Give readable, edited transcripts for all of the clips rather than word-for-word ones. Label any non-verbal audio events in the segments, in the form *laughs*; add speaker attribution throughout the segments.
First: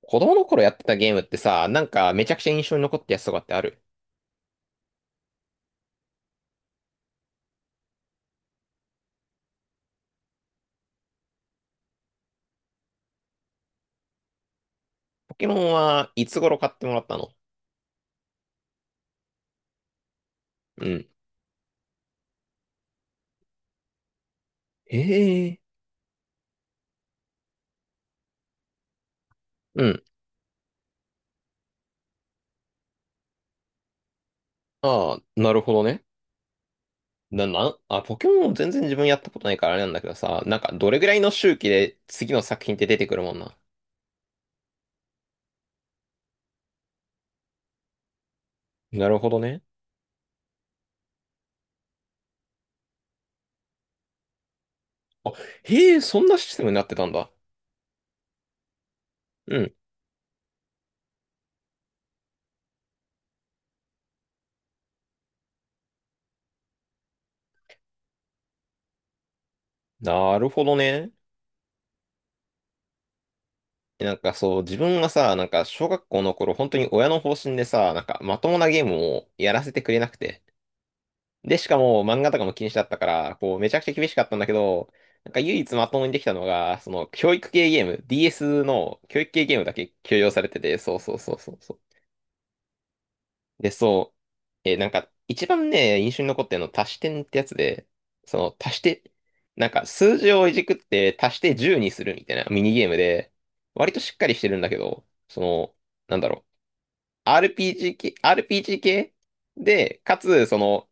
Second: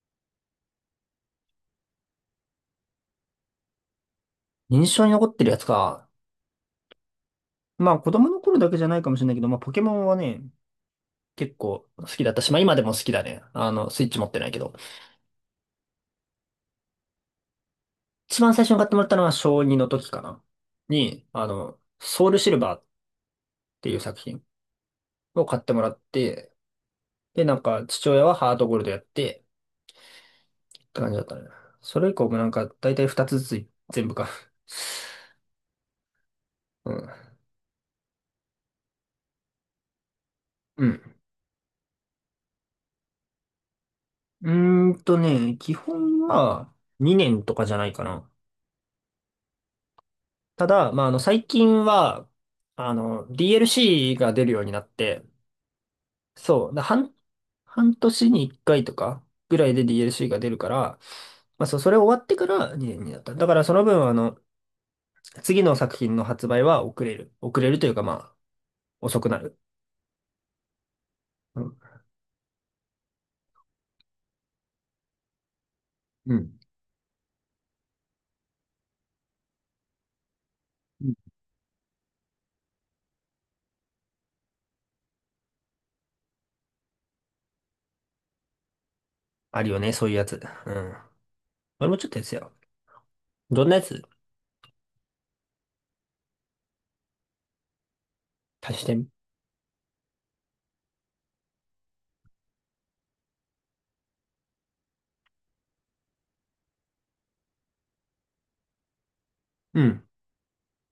Speaker 1: 子供の頃やってたゲームってさ、なんかめちゃくちゃ印象に残ったやつとかってある？
Speaker 2: 印象に残ってるやつか。まあ子供の頃だけじゃないかもしれないけど、まあポケモンはね、結構好きだったし、まあ今でも好きだね。スイッチ持ってないけど。
Speaker 1: ポケモンはいつ頃買ってもらったの？
Speaker 2: 一番最初に買ってもらったのは小2の時かな。
Speaker 1: うん。
Speaker 2: に、あの、ソウルシルバーっていう作品
Speaker 1: へ
Speaker 2: を買
Speaker 1: え。
Speaker 2: ってもらって、で、なんか父親はハートゴールドやって
Speaker 1: うん。
Speaker 2: って感じだったね。それ以降もなんか大体2つずつ全部か。
Speaker 1: ああ、
Speaker 2: *laughs*
Speaker 1: なるほどね。
Speaker 2: うん。
Speaker 1: な、な、あ、ポケモン全然自分やったことないからあれなんだけどさ、なんか
Speaker 2: う
Speaker 1: どれ
Speaker 2: ん。
Speaker 1: ぐらいの周期で次の作品って出てくるもんな？
Speaker 2: 基本は2年とかじゃないかな。
Speaker 1: なるほどね。
Speaker 2: ただ、まあ、最近は、DLC が出るようになって、
Speaker 1: あ、へえ、そんなシステ
Speaker 2: そ
Speaker 1: ムに
Speaker 2: う、
Speaker 1: なってたんだ。
Speaker 2: 半年に1回とか
Speaker 1: う
Speaker 2: ぐら
Speaker 1: ん。
Speaker 2: いで DLC が出るから、まあ、そう、それ終わってから2になった。だからその分、次の作品の発売は遅れる。遅れるというか、まあ、遅くなる。
Speaker 1: なるほどね。
Speaker 2: うん。
Speaker 1: なんかそう、自分がさ、なんか小学校の
Speaker 2: う
Speaker 1: 頃、
Speaker 2: ん
Speaker 1: 本当に親の方針でさ、なんかまともなゲームをやらせてくれなくて。
Speaker 2: うん。
Speaker 1: で、しかも漫画とかも禁止だったから、こう、めちゃくちゃ厳しかったんだけど、なんか唯一まともにできたのが、その、教育系ゲーム、DS の教育系ゲー
Speaker 2: あ
Speaker 1: ム
Speaker 2: る
Speaker 1: だ
Speaker 2: よ
Speaker 1: け
Speaker 2: ね、そうい
Speaker 1: 許
Speaker 2: うや
Speaker 1: 容
Speaker 2: つ。
Speaker 1: されて
Speaker 2: う
Speaker 1: て、そ
Speaker 2: ん。
Speaker 1: うそうそうそうそう。
Speaker 2: 俺もちょっとやつよ。どん
Speaker 1: で、
Speaker 2: なやつ
Speaker 1: そう、なんか、一番ね、印象に残ってるの、足し点ってやつで、その、足し
Speaker 2: 足してみ
Speaker 1: て、なんか、数字をいじくって足して10にするみたいなミニゲームで、割としっかりしてるんだけど、その、なんだろう、RPG 系
Speaker 2: う
Speaker 1: で、
Speaker 2: ん。
Speaker 1: かつ、その、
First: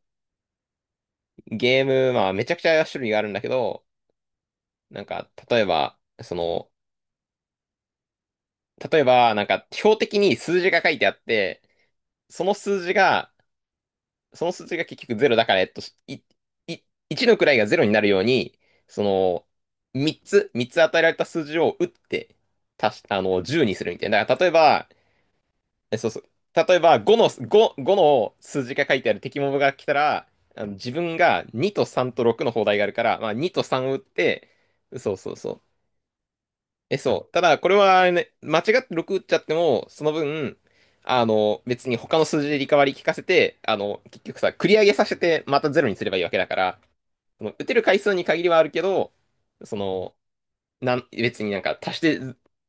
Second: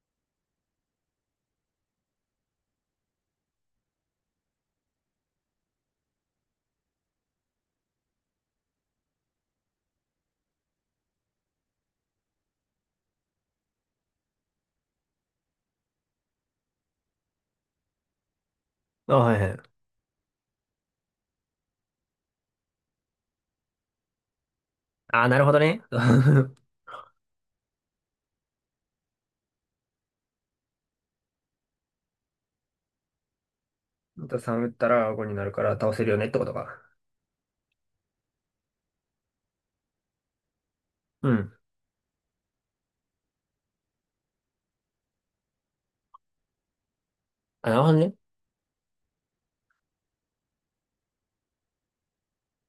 Speaker 1: ゲーム、まあ、めちゃくちゃ種類があるんだけど、なんか、例えば、その、例えば、なんか、標的に数字が書いてあって、その数字が、その数字が結局ゼロだから、えっと、い、い、1の位がゼロになるように、そ
Speaker 2: あ、はい
Speaker 1: の、
Speaker 2: はい。
Speaker 1: 3つ与えられた数字を打って、足し、あの、10にするみたいな。だから、例えば、
Speaker 2: ああ、なるほどね。
Speaker 1: えそうそう。
Speaker 2: *laughs*
Speaker 1: 例えば、5の数字が書いてある敵モブが来たら、あの自分が2と3と6の砲台があるから、まあ、2と3を打っ
Speaker 2: また
Speaker 1: て、
Speaker 2: 3打った
Speaker 1: そ
Speaker 2: ら
Speaker 1: う
Speaker 2: 5
Speaker 1: そ
Speaker 2: に
Speaker 1: う
Speaker 2: な
Speaker 1: そ
Speaker 2: る
Speaker 1: う。
Speaker 2: から倒せるよねってことか。
Speaker 1: え、そう。ただ、これはね、間違って6打っちゃっても、その分、あ
Speaker 2: うん。
Speaker 1: の、別に他の数字でリカバリー効かせて、あの、結局さ、繰り上げさせて、またゼロにすればいいわけだから、その、打
Speaker 2: あ、
Speaker 1: て
Speaker 2: な
Speaker 1: る
Speaker 2: るほど
Speaker 1: 回数
Speaker 2: ね。
Speaker 1: に限りはあるけど、その、なん、別になんか足して、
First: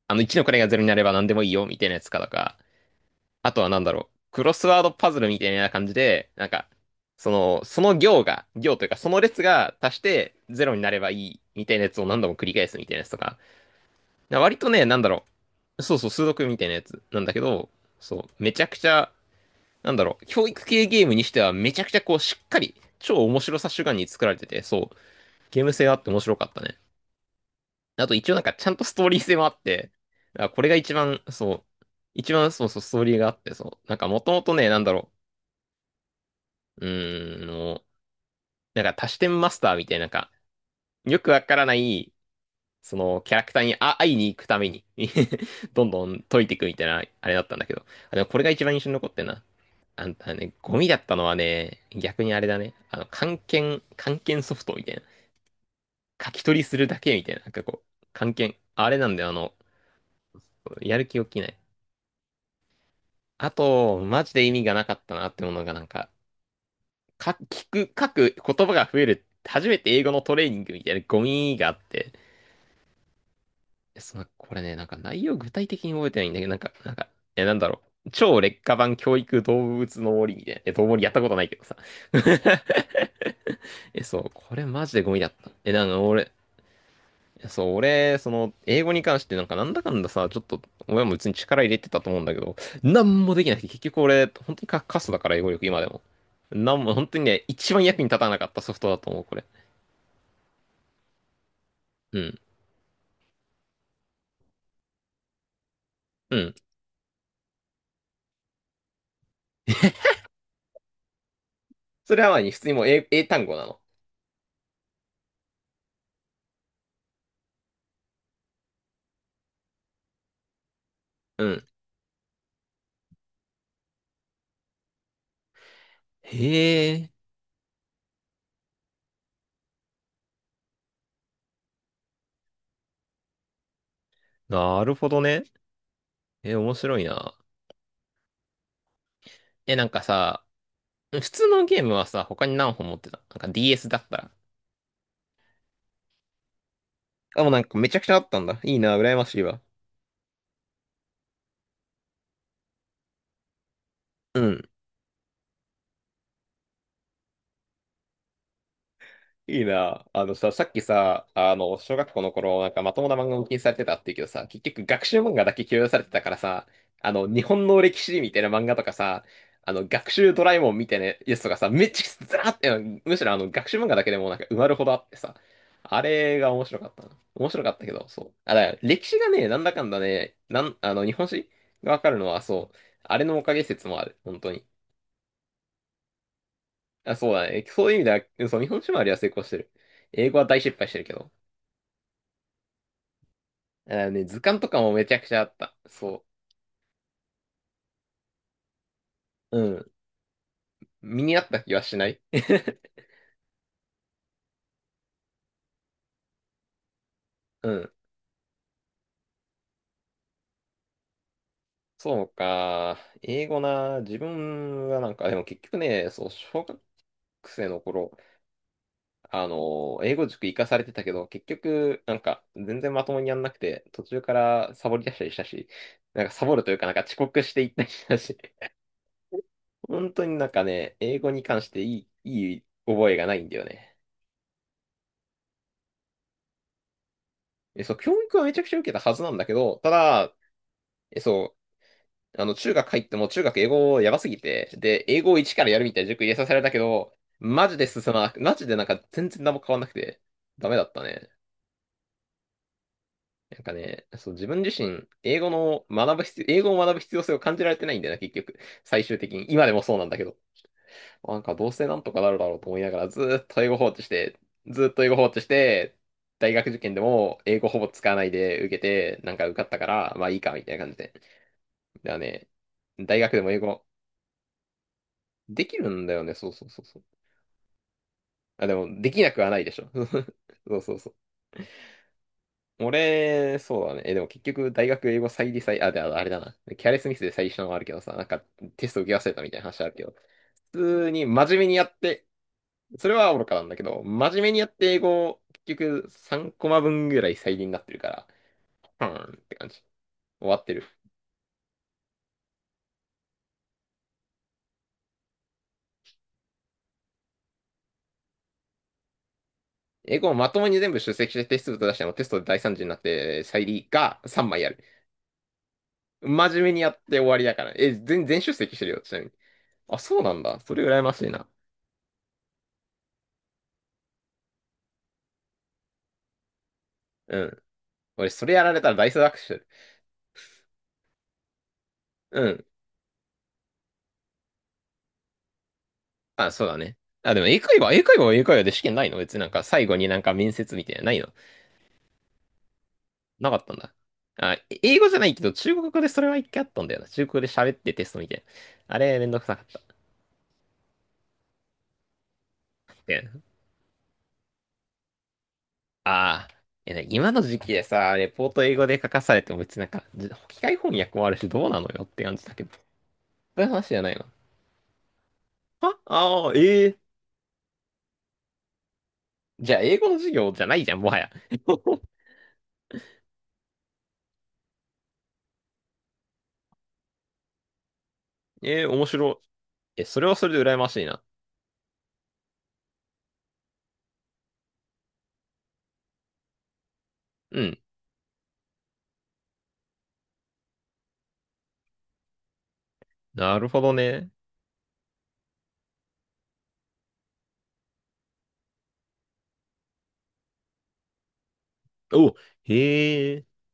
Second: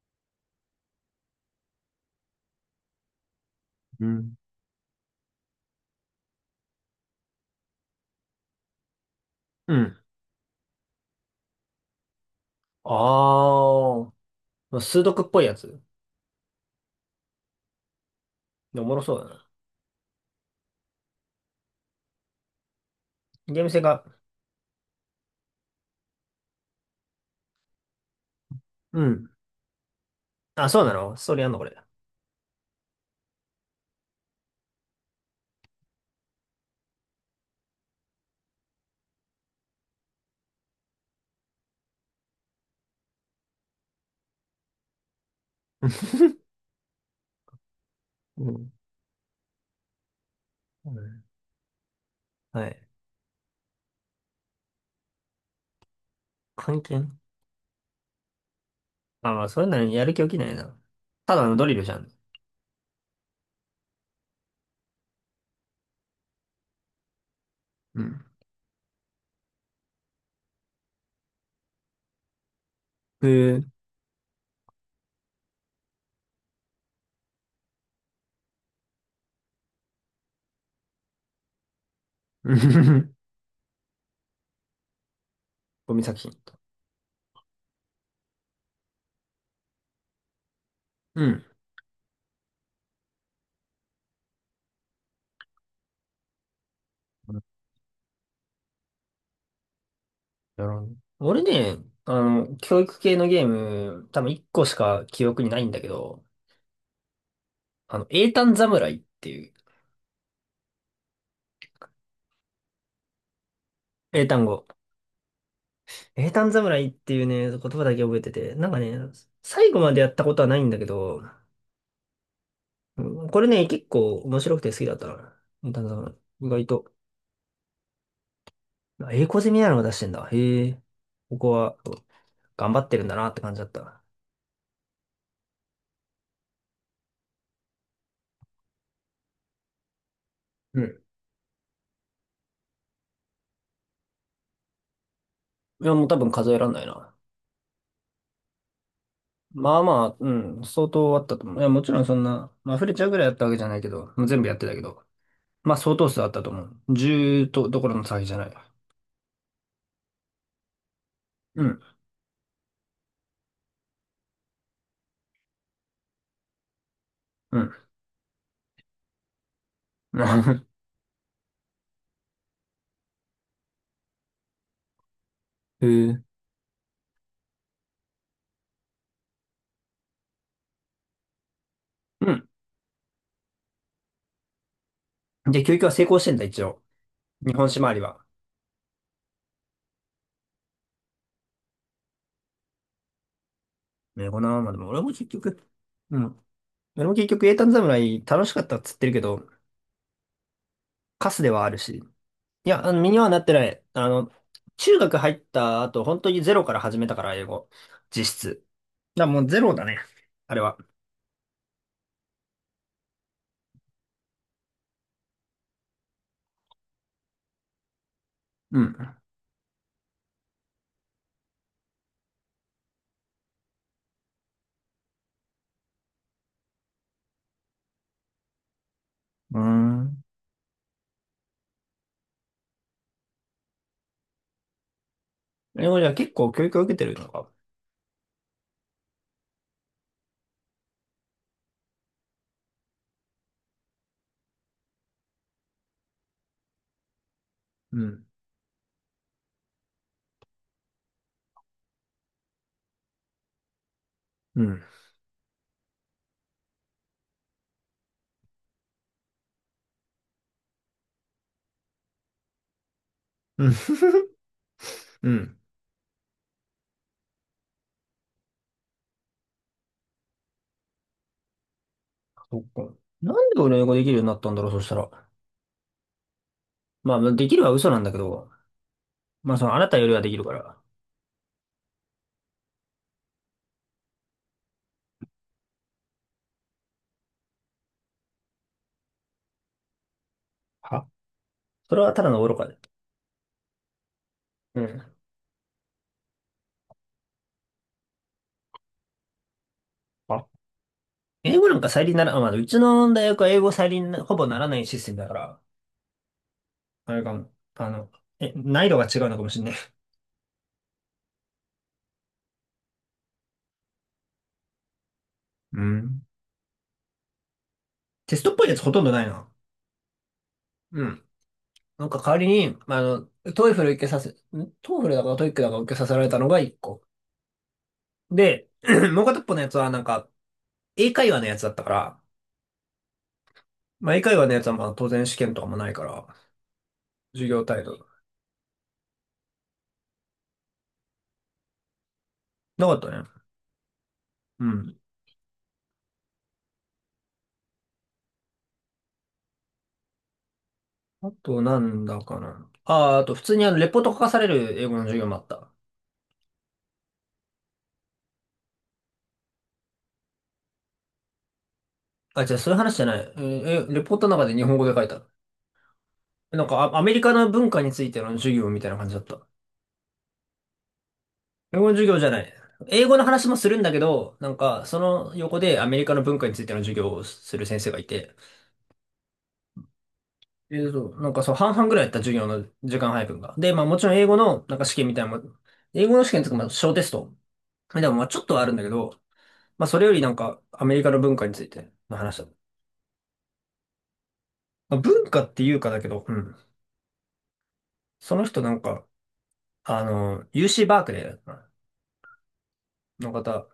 Speaker 1: あの、1の位がゼロになれば何でもいいよ、みたいなやつかとか、あとはなんだ
Speaker 2: う
Speaker 1: ろう、
Speaker 2: ん。
Speaker 1: クロスワードパズルみたいな感じで、なんか、その、その行が、行というか、その列
Speaker 2: う
Speaker 1: が足
Speaker 2: ん。
Speaker 1: してゼロになればいい、みたいなやつを何度も繰り返すみたいなやつとか、
Speaker 2: あ
Speaker 1: 割と
Speaker 2: あ、
Speaker 1: ね、なん
Speaker 2: 数
Speaker 1: だ
Speaker 2: 独
Speaker 1: ろ
Speaker 2: っぽいやつ。
Speaker 1: う、そうそう、数独みたいなやつなんだけど、そう、めちゃく
Speaker 2: でお
Speaker 1: ち
Speaker 2: もろ
Speaker 1: ゃ、
Speaker 2: そうだな。
Speaker 1: なんだろう、教育系ゲームにしてはめちゃくちゃこう、しっかり、超面白
Speaker 2: ゲー
Speaker 1: さ
Speaker 2: ム性
Speaker 1: 主眼
Speaker 2: が。
Speaker 1: に作られてて、そう、ゲーム性があって面白かったね。あと一応なんかちゃんとス
Speaker 2: う
Speaker 1: トーリー
Speaker 2: ん。
Speaker 1: 性もあって、あ、これ
Speaker 2: あ、
Speaker 1: が
Speaker 2: そう
Speaker 1: 一
Speaker 2: なの、
Speaker 1: 番、
Speaker 2: ストーリーあん
Speaker 1: そ
Speaker 2: のこ
Speaker 1: う、
Speaker 2: れ？
Speaker 1: 一番そうそう、ストーリーがあって、そう、なんかもともとね、なんだろう、うーん、もう、なんか多視点マスターみたいな、なんか、よくわからない、そのキャラクターにあ会いに行くために *laughs* どんどん解いて
Speaker 2: *laughs*
Speaker 1: いくみたいな、あれだったんだけど、あ、でもこれが
Speaker 2: う
Speaker 1: 一
Speaker 2: ん。
Speaker 1: 番印象に残ってんな。あんたね、ゴミ
Speaker 2: う
Speaker 1: だった
Speaker 2: ん、
Speaker 1: のはね、逆にあれだ
Speaker 2: は
Speaker 1: ね。
Speaker 2: い。
Speaker 1: あの、漢検、漢検ソフトみたいな。書き取りす
Speaker 2: 関
Speaker 1: るだ
Speaker 2: 係
Speaker 1: けみたいな。なんかこう、漢検。あれなんだよ、あ
Speaker 2: あ、まあ、
Speaker 1: の、
Speaker 2: そういうのにやる気起きないな。
Speaker 1: やる気起
Speaker 2: た
Speaker 1: きな
Speaker 2: だの
Speaker 1: い。
Speaker 2: ドリルじゃん。
Speaker 1: あと、マジで意味がなかったなってものがなんか、聞く、
Speaker 2: う
Speaker 1: 書
Speaker 2: ん。
Speaker 1: く言葉が増える。初めて英語のトレーニングみたいなゴミがあって。
Speaker 2: へえ。
Speaker 1: その、これね、なんか内容具体的に覚えてないんだけど、なんか、なんか、え、なんだろう。超劣化版教育動物の森みたいな。え、動物やったことないけどさ。*laughs*
Speaker 2: *laughs*
Speaker 1: え、そう、これマジでゴミだった。え、なん
Speaker 2: ゴ
Speaker 1: か
Speaker 2: ミ作
Speaker 1: 俺、
Speaker 2: 品と。
Speaker 1: いや、そう、俺、その、英語に関してなんかなんだかんださ、ちょっと、親も
Speaker 2: う
Speaker 1: 別に
Speaker 2: ん。
Speaker 1: 力入れてたと思うんだけど、なんもできなくて、結局俺、本当にカカスだから、英語力、今でも。なんも、本当にね、一番役に立たなかったソフトだと思う、これ。
Speaker 2: やろうね俺ね、
Speaker 1: うん。
Speaker 2: 教育系のゲーム、多分1個しか記憶にないんだけど、
Speaker 1: うん。
Speaker 2: 英単侍っていう、
Speaker 1: *laughs* それはまあ普通にもう英単語なの。
Speaker 2: 英単語。英単侍っていうね、言葉だけ覚えてて、なんかね、最後までやったことはないんだけど、
Speaker 1: うん。
Speaker 2: うん、これね、結構面白くて好きだったな。英単侍。意外と。
Speaker 1: へえ、
Speaker 2: あ、英語攻めなのが出してんだ。へえ。ここは頑張ってるんだなって感じだった。
Speaker 1: なるほどね。え、面白いな。え、なんかさ、
Speaker 2: うん。
Speaker 1: 普通のゲームはさ、他に何本持ってたなんか DS だったら。
Speaker 2: いや、もう多分数えらんないな。
Speaker 1: あ、もうなんかめちゃくちゃあったんだ。いいな、羨ましいわ。
Speaker 2: まあまあ、うん、相当あったと思う。いや、もちろんそんな、まあ、溢れちゃうぐらいやったわけじゃないけど、もう
Speaker 1: う
Speaker 2: 全部やって
Speaker 1: ん。
Speaker 2: たけど。まあ相当数あったと思う。10とどころの騒ぎじゃない。
Speaker 1: いいな。あのさ、さっきさ、あ
Speaker 2: う
Speaker 1: の、
Speaker 2: ん、
Speaker 1: 小学校の頃、なんかまともな漫画を禁止されてたって言うけどさ、結局学習漫画だけ許容されてたからさ、あの、日
Speaker 2: う
Speaker 1: 本
Speaker 2: ん。
Speaker 1: の歴史みたいな漫画とかさ、あの、学習ドラえもんみ
Speaker 2: *laughs*
Speaker 1: たいなやつとかさ、めっちゃずらーって、むしろあの、学習漫画だけでもなんか埋まるほどあってさ、
Speaker 2: へ
Speaker 1: あ
Speaker 2: え。
Speaker 1: れが面白かったな。面白かったけど、そう。あ、だから歴史がね、なんだかんだね、あの、日本史がわかるの
Speaker 2: う
Speaker 1: は、
Speaker 2: ん。
Speaker 1: そう、あれのおかげ説もある、本当に。
Speaker 2: で、教育は成功してんだ、一応。
Speaker 1: あ、そうだ
Speaker 2: 日
Speaker 1: ね。
Speaker 2: 本酒
Speaker 1: そう
Speaker 2: 周
Speaker 1: いう意
Speaker 2: り
Speaker 1: 味で
Speaker 2: は。
Speaker 1: は、そう、日本史周りは成功してる。英語は大失敗してるけど。あね、
Speaker 2: ね、こ
Speaker 1: 図
Speaker 2: の
Speaker 1: 鑑
Speaker 2: ま
Speaker 1: と
Speaker 2: まで
Speaker 1: か
Speaker 2: も、
Speaker 1: も
Speaker 2: 俺
Speaker 1: め
Speaker 2: も
Speaker 1: ちゃ
Speaker 2: 結
Speaker 1: くちゃあっ
Speaker 2: 局、
Speaker 1: た。
Speaker 2: う
Speaker 1: そ
Speaker 2: ん。俺も結局、英単侍楽しかったっつってるけど、
Speaker 1: う。うん。身
Speaker 2: カ
Speaker 1: に合
Speaker 2: ス
Speaker 1: っ
Speaker 2: で
Speaker 1: た
Speaker 2: はあ
Speaker 1: 気
Speaker 2: る
Speaker 1: はし
Speaker 2: し。
Speaker 1: ない *laughs*
Speaker 2: いや、身にはなってない。中学入った後、本当にゼロから始めたから、英語。
Speaker 1: うん。
Speaker 2: 実質。だからもうゼロだね。あれは。
Speaker 1: そうか。英語な。自分はなんか、でも結局ね、そう、小学生の頃、
Speaker 2: うん。う
Speaker 1: あの、英語塾行かされてたけど、結局、なんか、全然まともにやんなくて、途中からサボり出したりしたし、なんかサボるというか、なんか遅刻していったりしたし、
Speaker 2: ー
Speaker 1: *laughs* 本
Speaker 2: ん。
Speaker 1: 当になんかね、英語に関していい覚えがないんだよね。
Speaker 2: 英語じゃ結構教育を受けてるのか。
Speaker 1: え、そう、教育はめちゃくちゃ受けたはずなんだけど、ただ、え、そう、あの、中学入っても中学英語やばすぎて、で、英語を一からやるみたいな塾入れさせられたけど、マジで
Speaker 2: う
Speaker 1: 進ま
Speaker 2: ん。
Speaker 1: なく、マジでなんか全然何も変わんなくて、ダメだったね。なんかね、そう、自分
Speaker 2: う
Speaker 1: 自
Speaker 2: ん。
Speaker 1: 身、英語の学ぶ必要、英語を学ぶ必要性を感じられてないんだよな、結局。最終的に。今でもそうなんだけど。なんかどうせなんとかなるだろうと思いながら、ずーっと英
Speaker 2: うん。
Speaker 1: 語放置し
Speaker 2: *laughs*
Speaker 1: て、ずーっと英語放
Speaker 2: う
Speaker 1: 置し
Speaker 2: ん。
Speaker 1: て、大学受験でも英語ほぼ使わないで受けて、なんか受かったから、まあいいか、みたいな感じで。だからね、
Speaker 2: そっか。
Speaker 1: 大学
Speaker 2: な
Speaker 1: で
Speaker 2: ん
Speaker 1: も英
Speaker 2: で俺英
Speaker 1: 語、
Speaker 2: 語できるようになったんだろう、そしたら。
Speaker 1: できるんだよね、そうそうそうそう。
Speaker 2: まあ、できるは嘘なんだけど、
Speaker 1: あ、でも、できなくは
Speaker 2: ま
Speaker 1: な
Speaker 2: あ、
Speaker 1: い
Speaker 2: そ
Speaker 1: で
Speaker 2: の、あ
Speaker 1: し
Speaker 2: な
Speaker 1: ょ。
Speaker 2: たよりはで
Speaker 1: *laughs*
Speaker 2: きるか
Speaker 1: そ
Speaker 2: ら。
Speaker 1: うそうそう。俺、そうだね。え、でも結局、大学英語再利再、あ、で、ああれだな。キャレスミスで再利したのもあるけどさ、なんか、テスト受け忘れたみたいな話あるけど、普
Speaker 2: は、
Speaker 1: 通に真面目にや
Speaker 2: そ
Speaker 1: っ
Speaker 2: れはた
Speaker 1: て、
Speaker 2: だの愚かで。
Speaker 1: それは愚かなんだけど、真面目にやっ
Speaker 2: う
Speaker 1: て英
Speaker 2: ん。
Speaker 1: 語を、結局、3コマ分ぐらい再利になってるから、うーんって感じ。
Speaker 2: あ、
Speaker 1: 終わってる。
Speaker 2: 英語なんか再利になら、あ、まあ、うちの大学は英語再利になほぼならないシステムだから、あれかも、難易度が違うのかもしれない。
Speaker 1: 英語をまともに全部出席してテスト出してもテストで大惨事になって再利が3枚ある。
Speaker 2: うん。
Speaker 1: 真面目にやって終わりだから。え、全、
Speaker 2: テ
Speaker 1: 全
Speaker 2: ス
Speaker 1: 出
Speaker 2: トっぽい
Speaker 1: 席
Speaker 2: や
Speaker 1: し
Speaker 2: つ
Speaker 1: てる
Speaker 2: ほ
Speaker 1: よ、
Speaker 2: とん
Speaker 1: ち
Speaker 2: ど
Speaker 1: な
Speaker 2: な
Speaker 1: み
Speaker 2: い
Speaker 1: に。
Speaker 2: な。
Speaker 1: あ、そうなんだ。それ羨
Speaker 2: う
Speaker 1: ま
Speaker 2: ん。
Speaker 1: しいな。
Speaker 2: なんか代わりに、まあの、トイフル受けさせ、んトイフルだかトイックだか受けさせられたのが1個。
Speaker 1: うん。俺、それや
Speaker 2: で、
Speaker 1: られたらダイ
Speaker 2: *clears throat*
Speaker 1: ス
Speaker 2: もう
Speaker 1: 学
Speaker 2: 片っぽの
Speaker 1: 習。
Speaker 2: やつはなんか、英会話のやつだったから、
Speaker 1: うん。
Speaker 2: まあ、英会話のやつはまあ当然試験とかもないから、
Speaker 1: あ、そうだね。あ、でも
Speaker 2: 授
Speaker 1: 英
Speaker 2: 業
Speaker 1: 会
Speaker 2: 態
Speaker 1: 話、
Speaker 2: 度。
Speaker 1: 英会話は英会話で試験ないの、別になんか最後になんか面接みたいなのないの、
Speaker 2: なかったね。
Speaker 1: なかったんだ。あ、
Speaker 2: う
Speaker 1: 英
Speaker 2: ん。
Speaker 1: 語じゃないけど、中国語でそれは一回あったんだよな。中国語で喋ってテストみたいな。あれ、めんどくさかった。
Speaker 2: あとなんだかな。ああ、
Speaker 1: で、
Speaker 2: あと普通にレポート書かされる英語の授業もあった。
Speaker 1: ああ、え、ね、今の時期でさ、レポート英語で書かされても別になんか、機械翻訳もあるしどうなのよって感じ
Speaker 2: あ、
Speaker 1: だ
Speaker 2: じゃあ
Speaker 1: けど。
Speaker 2: そういう
Speaker 1: そ
Speaker 2: 話じゃない。え
Speaker 1: ういう
Speaker 2: ー
Speaker 1: 話
Speaker 2: え
Speaker 1: じゃ
Speaker 2: レ
Speaker 1: な
Speaker 2: ポ
Speaker 1: い
Speaker 2: ー
Speaker 1: の。
Speaker 2: トの中で日本語で書いた。
Speaker 1: はああー、
Speaker 2: なんか、
Speaker 1: ええ、
Speaker 2: アメリカの文化についての授業みたいな感じだった。
Speaker 1: じゃあ英語の授業じゃないじゃん、もはや。
Speaker 2: 英語の
Speaker 1: *laughs*
Speaker 2: 授業じゃない。英語の話もするんだけど、なんか、その横でアメリカの文化についての授業をする先生がいて、
Speaker 1: ええ、面白い。え、それはそれで羨ましいな。
Speaker 2: なんかそう、半々ぐらいやった授業の時間配分が。で、まあもちろん英語のなんか試験みたいなのも、英語の試験とかまあ小テスト。
Speaker 1: うん。
Speaker 2: でもまあちょっとはあるんだけど、まあそれよりなんかアメリカの文化についての話だ。
Speaker 1: なるほどね。
Speaker 2: まあ文化っていうかだけど、うん。その人なんか、UC バークレーだったな
Speaker 1: お、へ
Speaker 2: の
Speaker 1: え。
Speaker 2: 方。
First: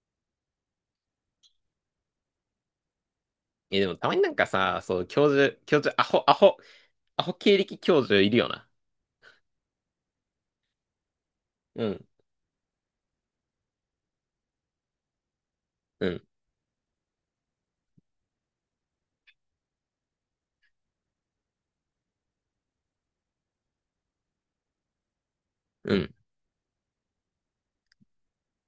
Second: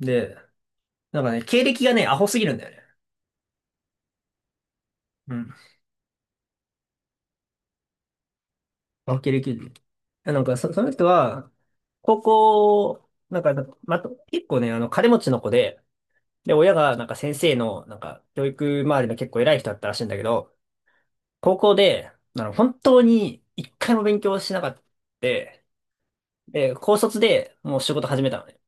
Speaker 2: で、なんかね、経歴がね、アホすぎるんだよね。
Speaker 1: え、でもたまになんかさ、そう、教
Speaker 2: うん。
Speaker 1: 授、教授、アホ、アホ、アホ経歴教授いるよな。
Speaker 2: あ、経歴で。その人は、
Speaker 1: うん、
Speaker 2: 高校、なんか、ま、結構ね、金持ちの子で、
Speaker 1: うん、
Speaker 2: で、親が、なんか先生の、なんか、教育周りの結構偉い人だったらしいんだけど、高校で、本当に一回も勉強しなかった。で、
Speaker 1: うん。
Speaker 2: 高卒でもう仕事始めたのね。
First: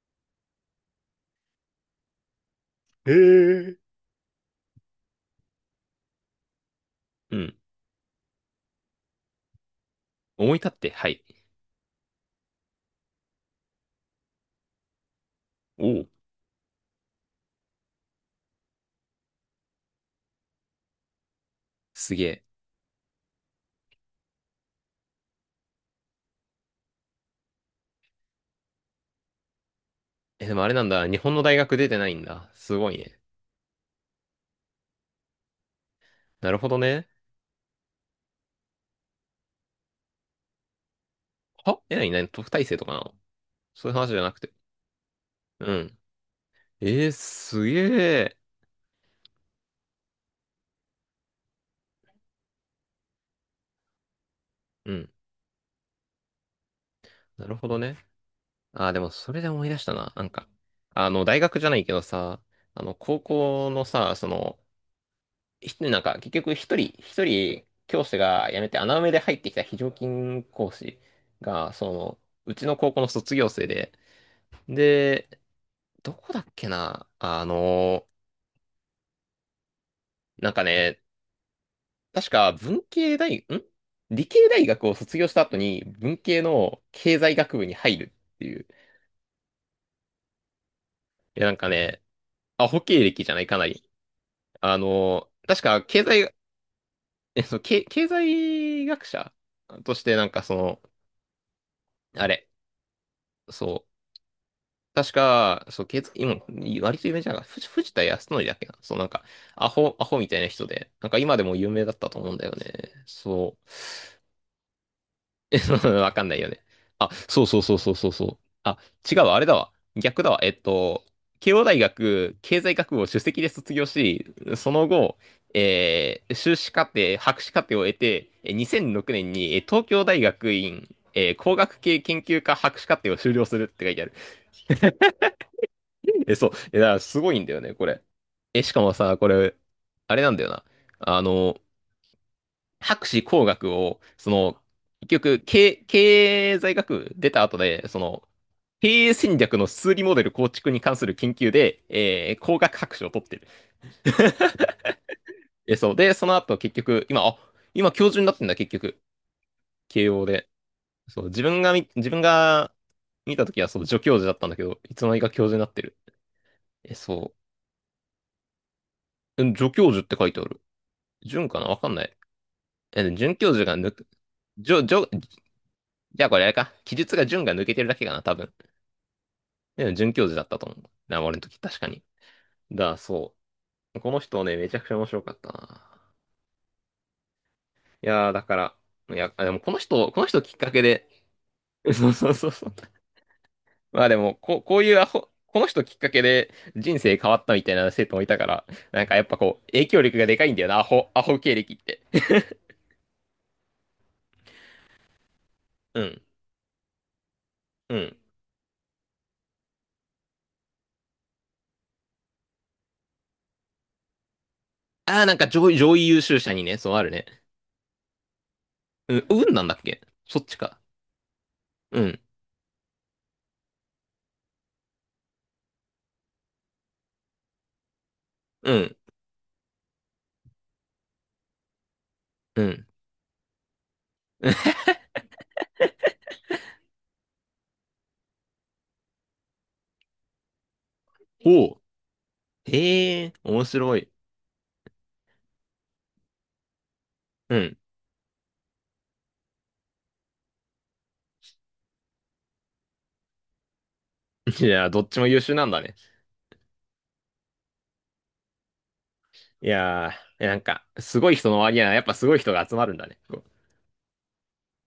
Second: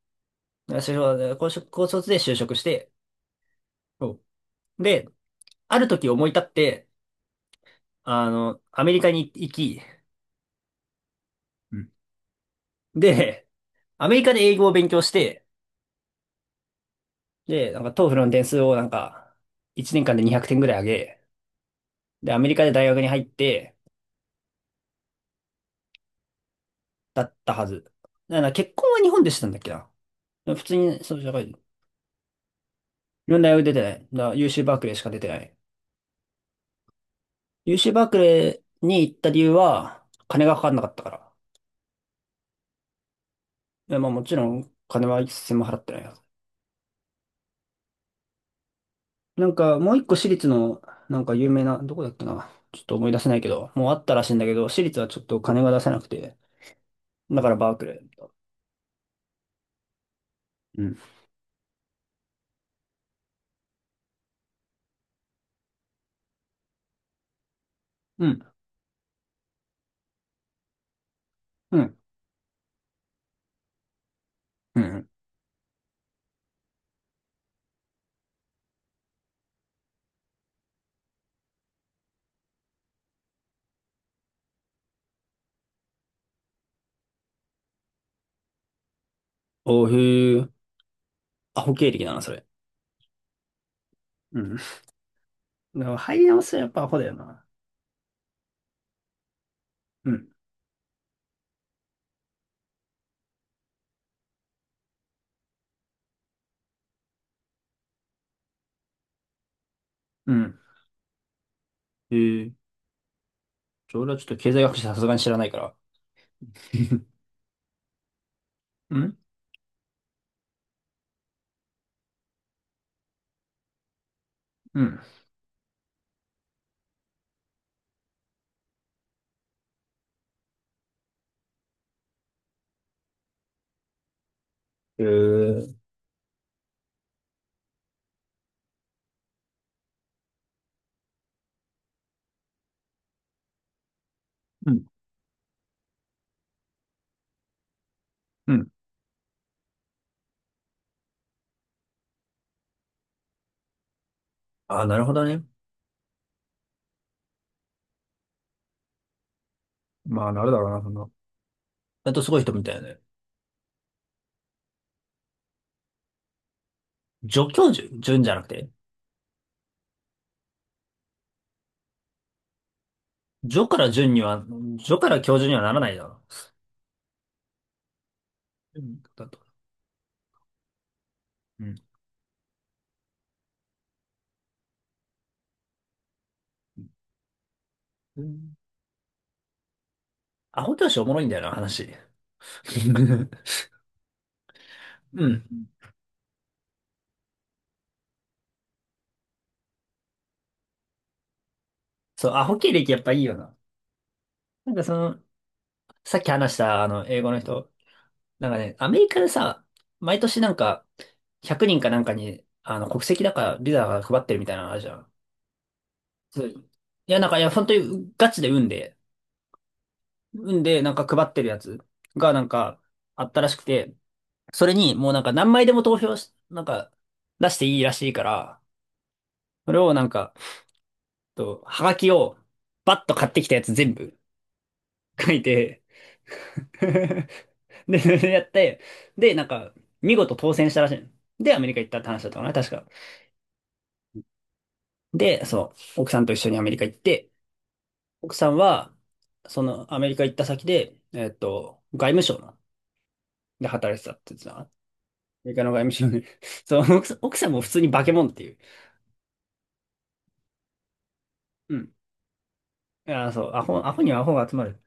Speaker 2: 高卒高卒で就職して、
Speaker 1: へえ。
Speaker 2: そうで、ある時思い立って、
Speaker 1: うん。
Speaker 2: アメリカに行き、
Speaker 1: 思い立って、はい。
Speaker 2: で、アメリカで英語を勉強して、
Speaker 1: おう、
Speaker 2: で、なんかト o フルの点数をなんか、1年間で200点ぐらい上げ、
Speaker 1: すげ
Speaker 2: で、ア
Speaker 1: え。
Speaker 2: メリカで大学に入って、だったはず。だから結婚は日本でしたんだっけな。
Speaker 1: え、で
Speaker 2: 普
Speaker 1: もあれ
Speaker 2: 通
Speaker 1: なん
Speaker 2: に、
Speaker 1: だ。
Speaker 2: そ
Speaker 1: 日
Speaker 2: う、社
Speaker 1: 本の
Speaker 2: 会
Speaker 1: 大
Speaker 2: 人、
Speaker 1: 学出てないんだ。すごいね。
Speaker 2: いろんな大学出てない。だから UC バークレーしか出てない。
Speaker 1: なるほどね。
Speaker 2: UC バークレーに行った理由は、金がかかんなかったから。
Speaker 1: はえ、なになに、特待生とかなの、そう
Speaker 2: い
Speaker 1: いう
Speaker 2: や、
Speaker 1: 話
Speaker 2: まあ
Speaker 1: じゃ
Speaker 2: も
Speaker 1: な
Speaker 2: ち
Speaker 1: く
Speaker 2: ろ
Speaker 1: て。
Speaker 2: ん、金は一銭も
Speaker 1: う
Speaker 2: 払って
Speaker 1: ん。
Speaker 2: ないよ。
Speaker 1: すげえ。
Speaker 2: なんか、もう一個私立の、なんか有名な、どこだっけな。ちょっと思い出せないけど、もうあったらしいんだけど、私
Speaker 1: う
Speaker 2: 立は
Speaker 1: ん。
Speaker 2: ちょっと金が出せなくて、だ
Speaker 1: な
Speaker 2: か
Speaker 1: る
Speaker 2: ら
Speaker 1: ほ
Speaker 2: バー
Speaker 1: ど
Speaker 2: クレ
Speaker 1: ね。
Speaker 2: ーみたいな。
Speaker 1: ああ、でもそれで思い出したな。なんか、
Speaker 2: うん。
Speaker 1: あの、大学じゃないけどさ、あの、高校のさ、その、なんか、結局一人、教師
Speaker 2: う
Speaker 1: が
Speaker 2: ん。
Speaker 1: 辞めて穴埋めで入ってきた非常勤講師が、
Speaker 2: う
Speaker 1: そ
Speaker 2: ん。
Speaker 1: の、うちの高校の卒業生で、
Speaker 2: うん。
Speaker 1: で、どこだっけな、あの、なんかね、確か文系大、ん理系大学を卒業した後に文系の経済学部に入るっていう。
Speaker 2: おー、へー。
Speaker 1: いや、なん
Speaker 2: ア
Speaker 1: か
Speaker 2: ホ経
Speaker 1: ね、
Speaker 2: 歴だな、それ。
Speaker 1: アホ経歴じゃないかなり。
Speaker 2: うん。
Speaker 1: あの、確か
Speaker 2: でも
Speaker 1: 経
Speaker 2: 入り
Speaker 1: 済、
Speaker 2: 直すはやっぱアホだよ
Speaker 1: *laughs* え、
Speaker 2: な。
Speaker 1: その、経済学者とし
Speaker 2: う
Speaker 1: てな
Speaker 2: ん。
Speaker 1: んかその、あれ、そう、確か、そう、経済、今、割と有名じゃない、藤田康則だっけな。そう、なんか、アホみ
Speaker 2: う
Speaker 1: たいな
Speaker 2: ん。
Speaker 1: 人で、なんか今でも有名だった
Speaker 2: へ
Speaker 1: と思うんだよ
Speaker 2: ー。
Speaker 1: ね。そう。
Speaker 2: 俺はちょっと経済学者さすがに知らないから。
Speaker 1: *laughs* わかんないよね。あ、そうそうそうそうそうそう。あ、
Speaker 2: う
Speaker 1: 違う
Speaker 2: ん。
Speaker 1: わ、あれだわ。逆だわ。慶応大学経済学部を首席で卒業し、そ
Speaker 2: う
Speaker 1: の
Speaker 2: ん。
Speaker 1: 後、修士課程、博士課程を得て、2006年に東京大学院、工学系研究科博士課程を修了するって書いてある。
Speaker 2: へー。
Speaker 1: *laughs* え、そう。え、だからすごいんだよね、これ。え、しかもさ、これ、あれなんだよな。あの、博士工学を、その、
Speaker 2: うん。
Speaker 1: 結局、経済学部出た後で、その、
Speaker 2: うん。
Speaker 1: 経営戦略の数理モデル構築に関する研究で、工学博士を取ってる。*laughs*
Speaker 2: ああ、なるほどね。
Speaker 1: え、そう。で、その後結局、今教授になってんだ、結局。慶応
Speaker 2: まあ、な
Speaker 1: で。
Speaker 2: るだろうな、そんな。
Speaker 1: そう、自
Speaker 2: あ
Speaker 1: 分
Speaker 2: とすごい人みた
Speaker 1: が
Speaker 2: いだよね。
Speaker 1: 見たときは、そう、助教授だったんだけど、いつの間にか教授になってる。え、そ
Speaker 2: 助教授、順じゃなくて。
Speaker 1: う。うん、助教授って書いてある。準かなわかんない。え、準教授
Speaker 2: 助
Speaker 1: が
Speaker 2: から
Speaker 1: 抜く。
Speaker 2: 順には、
Speaker 1: じょ、じ
Speaker 2: 助
Speaker 1: ょ、
Speaker 2: から教授にはならないだろ
Speaker 1: じゃあこれあれか。記述が準が抜けてるだけかな、多分。
Speaker 2: う。うんだと。
Speaker 1: で、準教授だったと思うな、俺の時、
Speaker 2: うん。
Speaker 1: 確かに。そう。この人ね、めちゃくちゃ面白かったな。い
Speaker 2: う
Speaker 1: やー、だか
Speaker 2: ん、
Speaker 1: ら、いや、あ、でもこの人、きっ
Speaker 2: ア
Speaker 1: か
Speaker 2: ホ
Speaker 1: け
Speaker 2: 教師お
Speaker 1: で、
Speaker 2: もろいんだよな、話。
Speaker 1: *laughs* そうそうそうそう。
Speaker 2: *laughs*
Speaker 1: まあでも、こういうア
Speaker 2: う
Speaker 1: ホ、
Speaker 2: ん。
Speaker 1: この人きっかけで人生変わったみたいな生徒もいたから、なんかやっぱこう、影響力がでかいんだよな、アホ、アホ経歴って。
Speaker 2: そう、アホ経歴やっぱいいよな。なんかその、
Speaker 1: う
Speaker 2: さ
Speaker 1: ん、
Speaker 2: っき話した英語の人、
Speaker 1: うん。
Speaker 2: なんかね、アメリカでさ、毎年なんか、100人かなんかに、国籍だからビザが配ってるみたいなのあるじゃん。
Speaker 1: ああ、なんか上位優秀
Speaker 2: そう
Speaker 1: 者にね、そう、ある
Speaker 2: いや、
Speaker 1: ね。
Speaker 2: なんか、いや、本当にガチで運で、
Speaker 1: うん、運なんだっけ、そっち
Speaker 2: 運
Speaker 1: か。
Speaker 2: でなんか配ってるやつ
Speaker 1: うん、
Speaker 2: がなんか、あったらしくて、それにもうなんか何枚でも投票し、なんか、出していいらしいから、
Speaker 1: うん、
Speaker 2: それをなんか、と、はがきを、
Speaker 1: うん。
Speaker 2: バッと買ってきたやつ全部
Speaker 1: *laughs*
Speaker 2: 書いて、*laughs* で、それやって、で、なんか、見事当選したらしいの。で、アメ
Speaker 1: お
Speaker 2: リカ
Speaker 1: う。
Speaker 2: 行ったって話だったかな、確か。
Speaker 1: へえ、面白い。
Speaker 2: で、そう、奥さんと一緒にアメリカ行って、
Speaker 1: うん。
Speaker 2: 奥さんは、そのアメリカ行った先で、外務省ので働いてたって言ってた、
Speaker 1: い
Speaker 2: ア
Speaker 1: やー、どっちも優
Speaker 2: メ
Speaker 1: 秀
Speaker 2: リ
Speaker 1: な
Speaker 2: カ
Speaker 1: ん
Speaker 2: の
Speaker 1: だ
Speaker 2: 外務
Speaker 1: ね。
Speaker 2: 省に。*laughs* そう、奥さんも普通に化け物っていう。
Speaker 1: いやー、なんか、すごい人の
Speaker 2: う
Speaker 1: 割には、
Speaker 2: ん。
Speaker 1: やっぱすごい人が集まるんだね。
Speaker 2: あ、そう、アホにはアホが集まる。